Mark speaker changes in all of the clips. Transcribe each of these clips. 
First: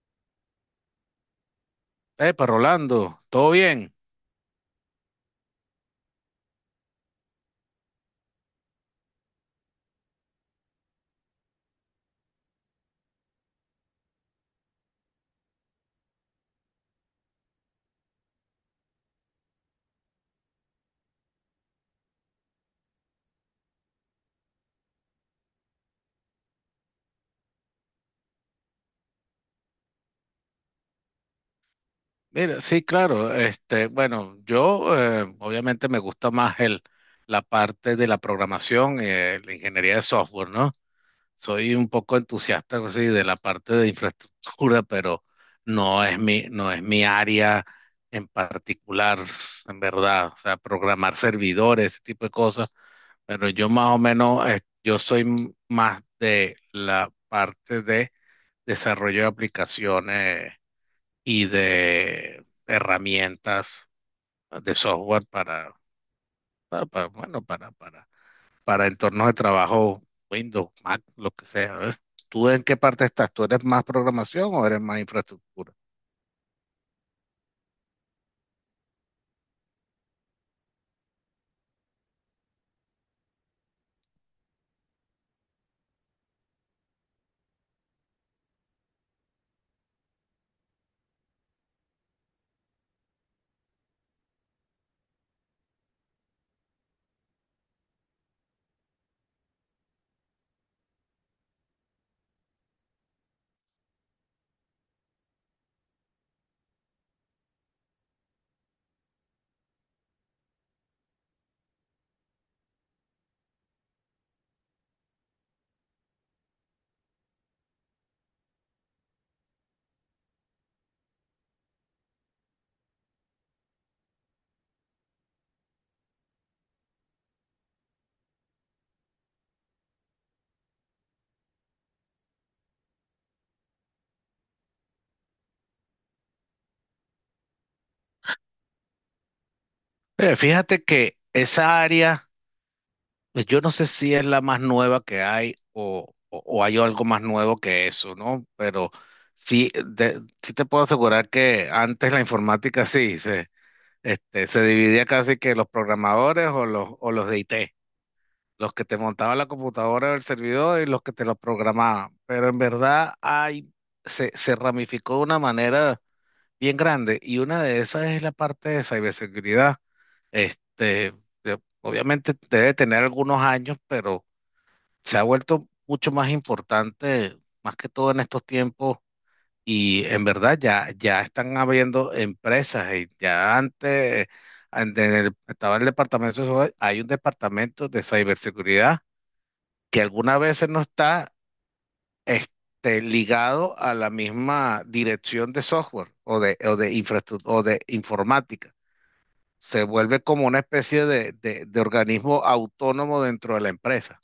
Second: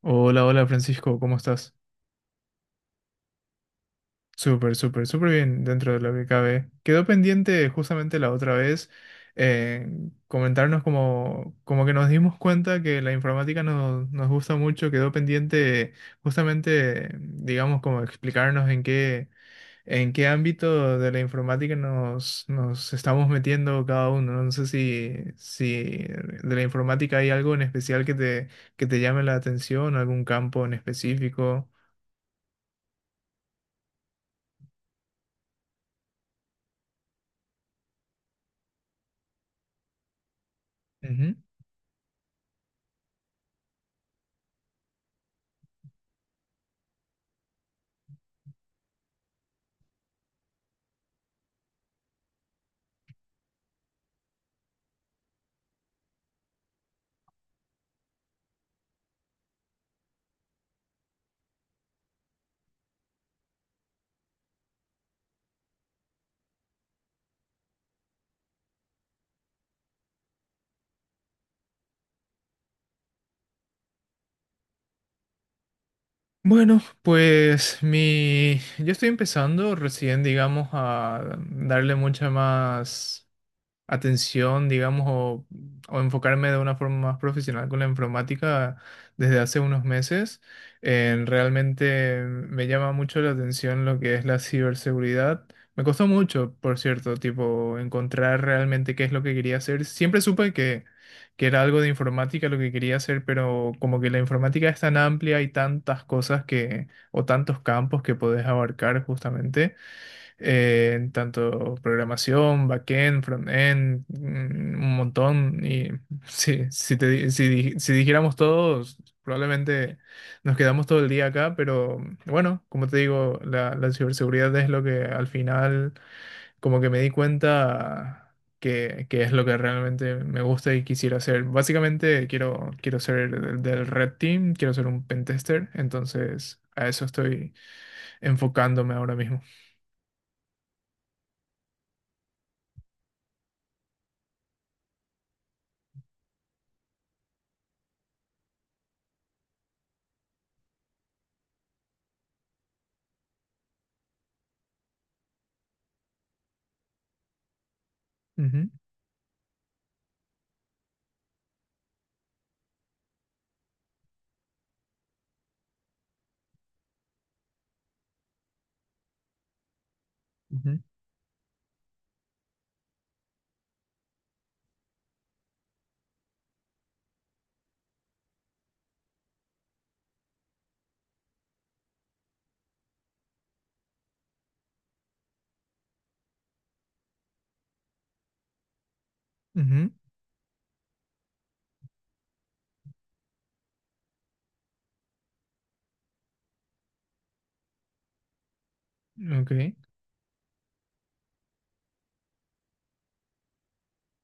Speaker 1: Hola, hola Francisco, ¿cómo estás?
Speaker 2: Epa, Rolando, ¿todo bien?
Speaker 1: Súper, súper, súper bien dentro de lo que cabe. Quedó pendiente justamente la otra vez, eh, comentarnos como, que nos dimos cuenta que la informática nos gusta mucho, quedó pendiente justamente, digamos, como explicarnos en qué, ámbito de la informática nos estamos metiendo cada uno. No sé si de la informática hay algo en especial que te llame la atención, algún campo en específico.
Speaker 2: Mira, sí, claro, este, bueno, yo obviamente me gusta más la parte de la programación, la ingeniería de software, ¿no? Soy un poco entusiasta así, de la parte de infraestructura, pero no es mi área en particular, en verdad, o sea, programar servidores, ese tipo de cosas, pero yo más o menos, yo soy más de la parte de desarrollo de aplicaciones y de herramientas de software para para entornos de trabajo, Windows, Mac, lo que sea. ¿Ves? ¿Tú en qué parte estás? ¿Tú eres más programación o eres más infraestructura?
Speaker 1: Bueno, pues yo estoy empezando recién, digamos, a darle mucha más atención, digamos, o enfocarme de una forma más profesional con la informática desde hace unos meses. Realmente me llama mucho la atención lo que es la ciberseguridad. Me costó mucho, por cierto, tipo, encontrar realmente qué es lo que quería hacer. Siempre supe que era algo de informática lo que quería hacer, pero como que la informática es tan amplia y tantas cosas que, o tantos campos que podés abarcar justamente, en tanto programación, backend, frontend, un montón. Y sí, si, te di- si dijéramos todos, probablemente nos quedamos todo el día acá, pero bueno, como te digo, la ciberseguridad es lo que al final como que me di cuenta... Que es lo que realmente me gusta y quisiera hacer. Básicamente quiero ser del Red Team, quiero ser un pentester, entonces a eso estoy enfocándome ahora mismo.
Speaker 2: Fíjate que esa área, pues, yo no sé si es la más nueva que hay o o hay algo más nuevo que eso, ¿no? Pero sí, sí te puedo asegurar que antes la informática sí se, este, se dividía casi que los programadores o los de IT.
Speaker 1: Ujú,
Speaker 2: Los que te montaban la computadora o el servidor y los que te lo programaban. Pero en verdad hay, se ramificó de una manera bien grande y una de esas es la parte de ciberseguridad.
Speaker 1: ujú.
Speaker 2: Este, obviamente debe tener algunos años, pero se ha vuelto mucho más importante, más que todo en estos tiempos. Y en verdad ya están habiendo empresas y ya antes estaba el departamento de, hay un departamento de ciberseguridad
Speaker 1: Ujú,
Speaker 2: que algunas veces no está este, ligado a la misma dirección de software o de infraestructura o de informática.
Speaker 1: ok.
Speaker 2: Se vuelve como una especie de, de organismo autónomo dentro de la empresa.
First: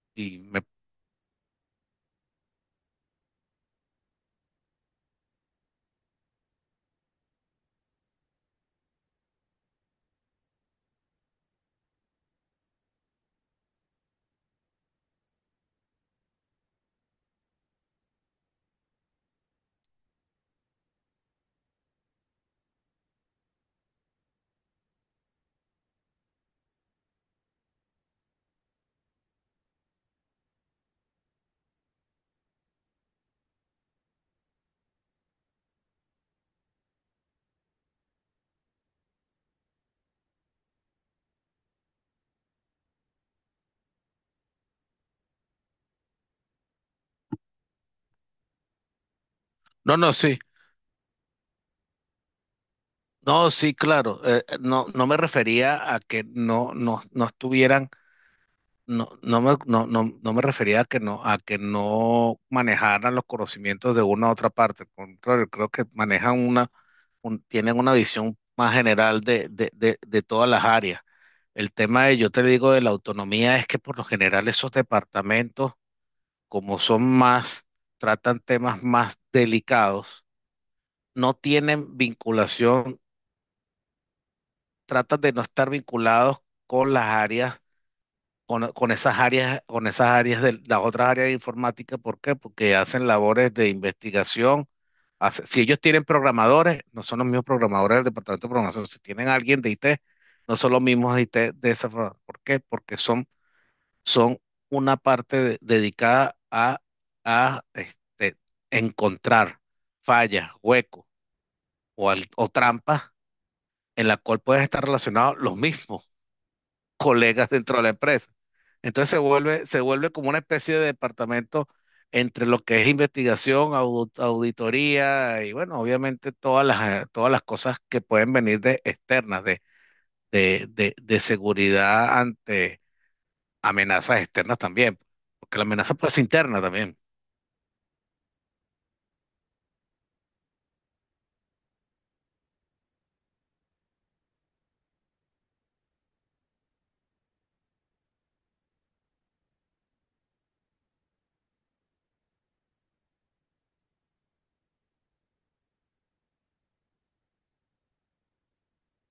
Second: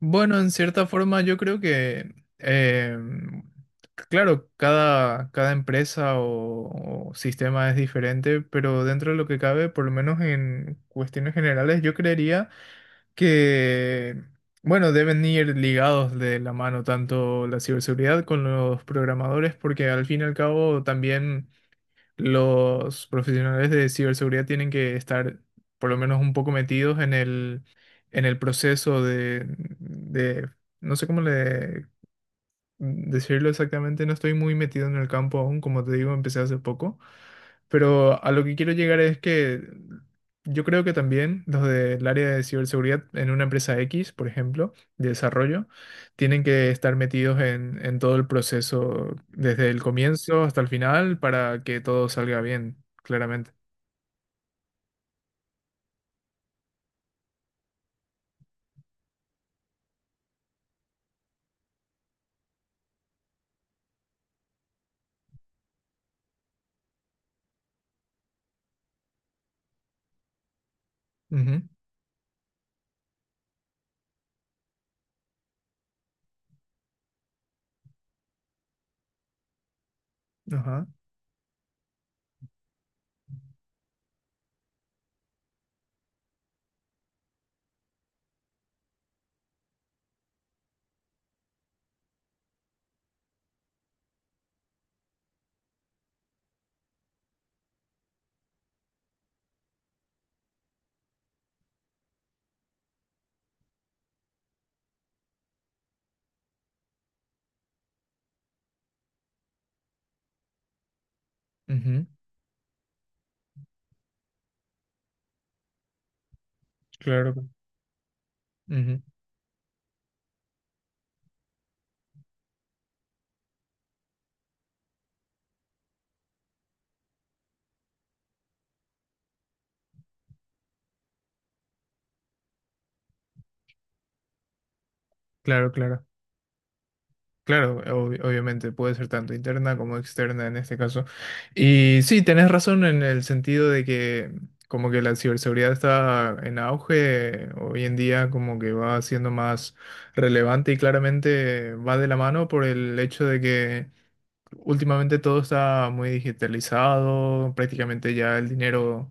Speaker 1: Bueno,
Speaker 2: Y
Speaker 1: en
Speaker 2: me-
Speaker 1: cierta forma yo creo que, claro, cada empresa o sistema es diferente, pero dentro de lo que cabe, por lo menos en cuestiones generales, yo creería que, bueno, deben ir ligados de la mano tanto la ciberseguridad con los programadores, porque al fin y al cabo también... los profesionales de ciberseguridad tienen que estar por lo menos un poco metidos en el proceso de- no sé cómo le decirlo exactamente, no estoy muy metido en el campo aún, como te digo, empecé hace poco, pero a lo que quiero llegar es que yo creo que también los del área de ciberseguridad en una empresa X, por ejemplo, de desarrollo, tienen que estar metidos en todo el proceso desde el
Speaker 2: no, no, sí.
Speaker 1: comienzo hasta el final para que todo salga bien,
Speaker 2: No,
Speaker 1: claramente.
Speaker 2: sí, claro. No, no me refería a que no, no, no estuvieran, no me refería a que no manejaran los conocimientos de una a otra parte. Al contrario, creo que manejan una tienen una visión más general de todas las áreas.
Speaker 1: Ujú,
Speaker 2: El tema de, yo te digo, de la autonomía es que por lo general esos departamentos, como son más, tratan temas más delicados,
Speaker 1: ajá.
Speaker 2: no tienen vinculación, tratan de no estar vinculados con las áreas con esas áreas de las otras áreas de informática. ¿Por qué? Porque hacen labores de investigación. Si ellos tienen programadores, no son los mismos programadores del departamento de programación. Si tienen alguien de IT, no son los mismos de IT de esa forma. ¿Por qué? Son una dedicada a este, encontrar fallas, huecos
Speaker 1: Ujú,
Speaker 2: o trampas en la cual pueden estar relacionados los mismos
Speaker 1: claro.
Speaker 2: colegas dentro de la empresa.
Speaker 1: Ujú,
Speaker 2: Entonces se vuelve como una especie de departamento entre lo que es investigación, auditoría y bueno, obviamente todas las cosas que pueden venir de externas, de seguridad ante amenazas externas también, porque la
Speaker 1: claro,
Speaker 2: amenaza
Speaker 1: claro.
Speaker 2: puede ser interna también.
Speaker 1: Claro, obviamente puede ser tanto interna como externa en este caso. Y sí, tenés razón en el sentido de que como que la ciberseguridad está en auge, hoy en día como que va siendo más relevante y claramente va de la mano por el hecho de que últimamente todo está muy digitalizado, prácticamente ya el dinero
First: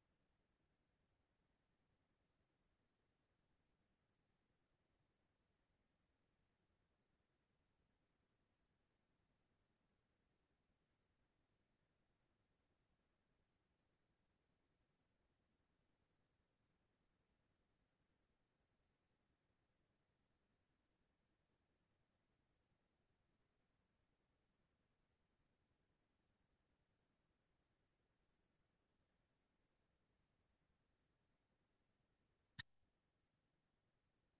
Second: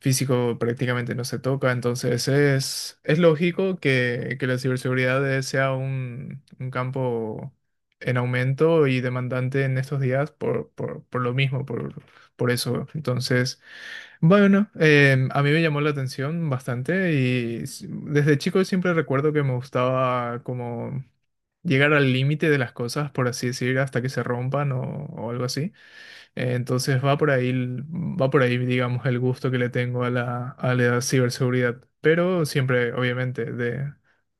Speaker 1: físico prácticamente no se toca, entonces es lógico que la ciberseguridad sea un campo en aumento y demandante en estos días por, por lo mismo, por eso. Entonces, bueno, a mí me llamó la atención bastante y desde chico siempre recuerdo que me gustaba como llegar al límite de las cosas, por así decir, hasta que se rompan o algo así. Entonces va por ahí, va por ahí, digamos, el gusto que le tengo a la ciberseguridad. Pero siempre, obviamente,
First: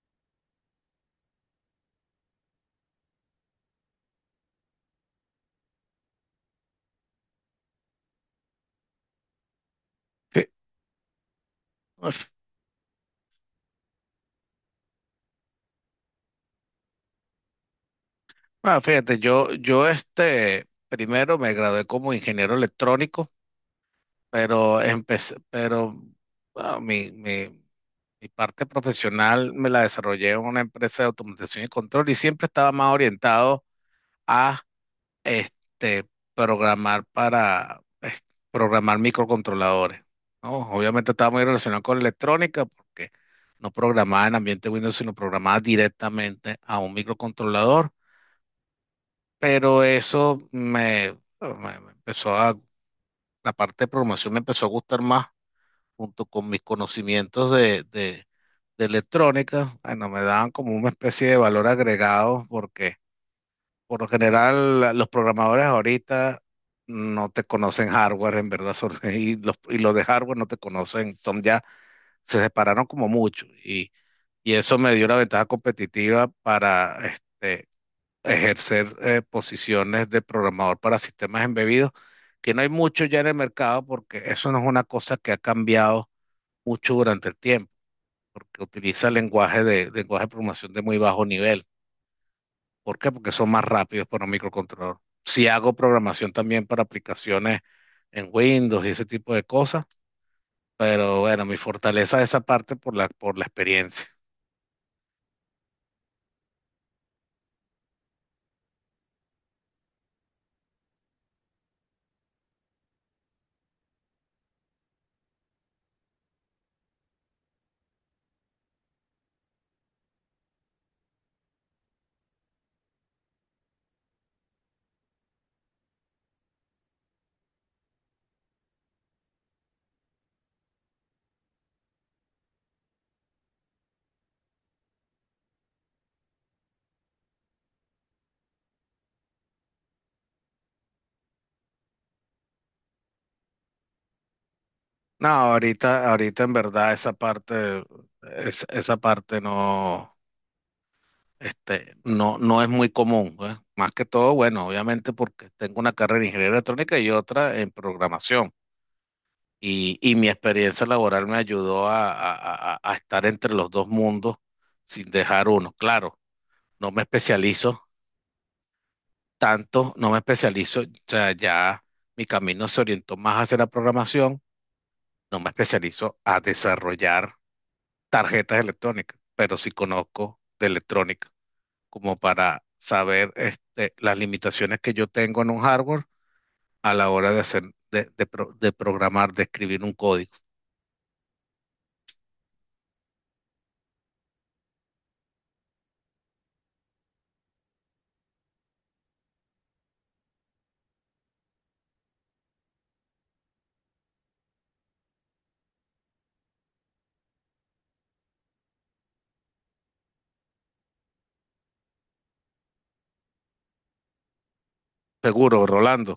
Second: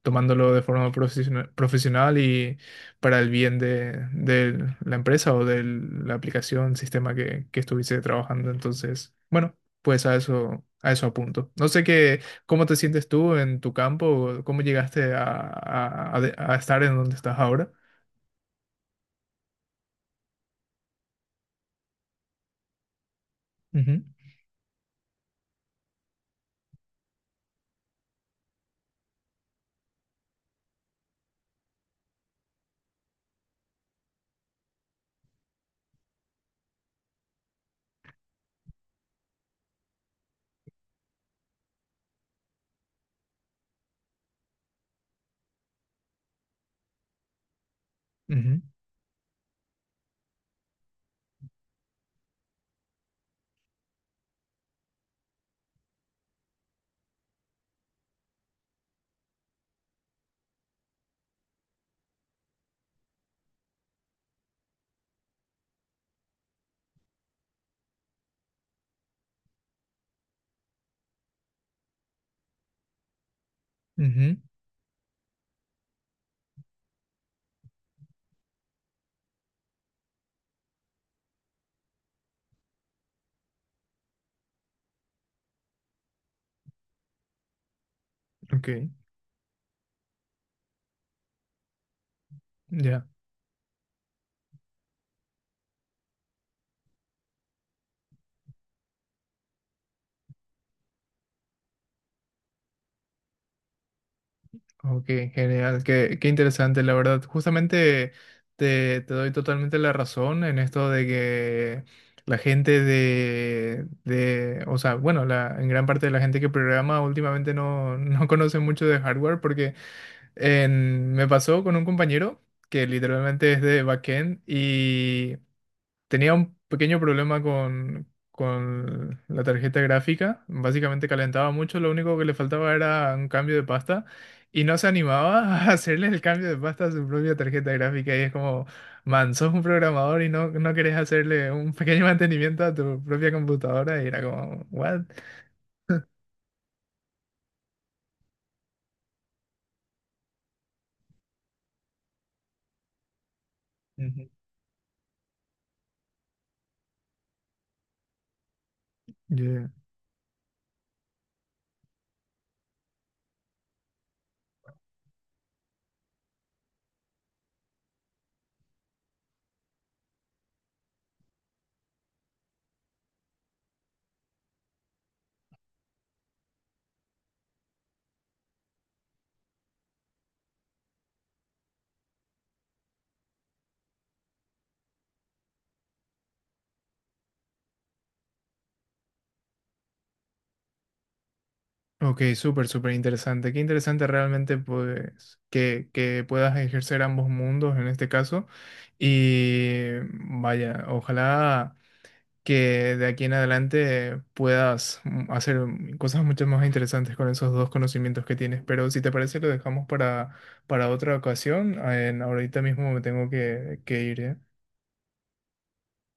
Speaker 1: tomándolo de forma profesional y para el bien de la empresa o de la aplicación, sistema que estuviese trabajando. Entonces, bueno, pues a
Speaker 2: Sí.
Speaker 1: eso, a eso apunto. No sé cómo te sientes tú en tu campo, cómo llegaste a estar en donde estás ahora.
Speaker 2: Ah, fíjate, yo este, primero me gradué como ingeniero electrónico,
Speaker 1: Ujú,
Speaker 2: pero empecé, pero bueno, mi parte profesional me la desarrollé en una empresa de automatización y control y siempre estaba más orientado a este, programar para es- programar microcontroladores, ¿no? Obviamente estaba muy relacionado con la electrónica porque no programaba en ambiente Windows, sino programaba directamente a un microcontrolador.
Speaker 1: ujú,
Speaker 2: Pero me empezó a, la parte de programación me empezó a gustar más, junto con mis conocimientos de electrónica, bueno, me daban como una especie de valor agregado, porque por lo general los programadores ahorita no te conocen hardware, en verdad, son, y y los de hardware no te conocen, son ya, se separaron como mucho,
Speaker 1: ujú.
Speaker 2: y eso me dio una ventaja competitiva para, este, ejercer posiciones de programador para sistemas embebidos, que no hay mucho ya en el mercado porque eso no es una cosa que ha cambiado mucho durante el tiempo, porque
Speaker 1: Ok,
Speaker 2: utiliza lenguaje de programación de muy bajo nivel. ¿Por
Speaker 1: ya.
Speaker 2: qué? Porque son más rápidos para un microcontrolador. Si hago programación también para aplicaciones en Windows y ese tipo de cosas, pero bueno, mi fortaleza es esa parte por la experiencia.
Speaker 1: Ok, genial, qué interesante, la verdad. Justamente te doy totalmente la razón en esto de que la gente o sea, bueno, en gran parte de la gente que programa últimamente no, no conoce mucho de hardware porque me pasó con un compañero que literalmente es de backend. Tenía un pequeño problema con la tarjeta gráfica. Básicamente calentaba mucho, lo único que le faltaba era un cambio de pasta y no se animaba a hacerle el cambio de pasta a su propia tarjeta gráfica. Y es como, man, sos un programador y no querés hacerle un pequeño mantenimiento a tu propia computadora. Y era como, what?
Speaker 2: No, ahorita en verdad esa parte, esa parte no. Este, no, no es muy común, pues. Más que
Speaker 1: Ujú.
Speaker 2: todo, bueno, obviamente porque tengo una carrera en ingeniería electrónica y otra en programación.
Speaker 1: Yo-
Speaker 2: Y mi experiencia laboral me ayudó a, a estar entre los dos mundos sin dejar uno. Claro, no me especializo tanto, no me especializo, o sea, ya mi camino se orientó más hacia la programación, no me especializo a desarrollar tarjetas electrónicas, pero sí conozco de electrónica. Como para saber este, las limitaciones que yo tengo en un hardware a la hora de hacer, de programar, de escribir un código.
Speaker 1: Ok, súper, súper interesante. Qué interesante realmente pues que puedas ejercer ambos mundos en este caso. Y vaya, ojalá que de aquí en adelante puedas hacer cosas mucho más interesantes con esos dos conocimientos que tienes. Pero si te parece, lo dejamos para, otra ocasión. Ahorita mismo me tengo que ir, ¿eh?
Speaker 2: Seguro, Rolando,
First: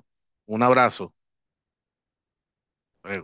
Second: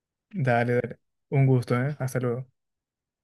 Speaker 2: un
Speaker 1: Dale, dale.
Speaker 2: abrazo.
Speaker 1: Un gusto, ¿eh? Hasta luego.
Speaker 2: Eh,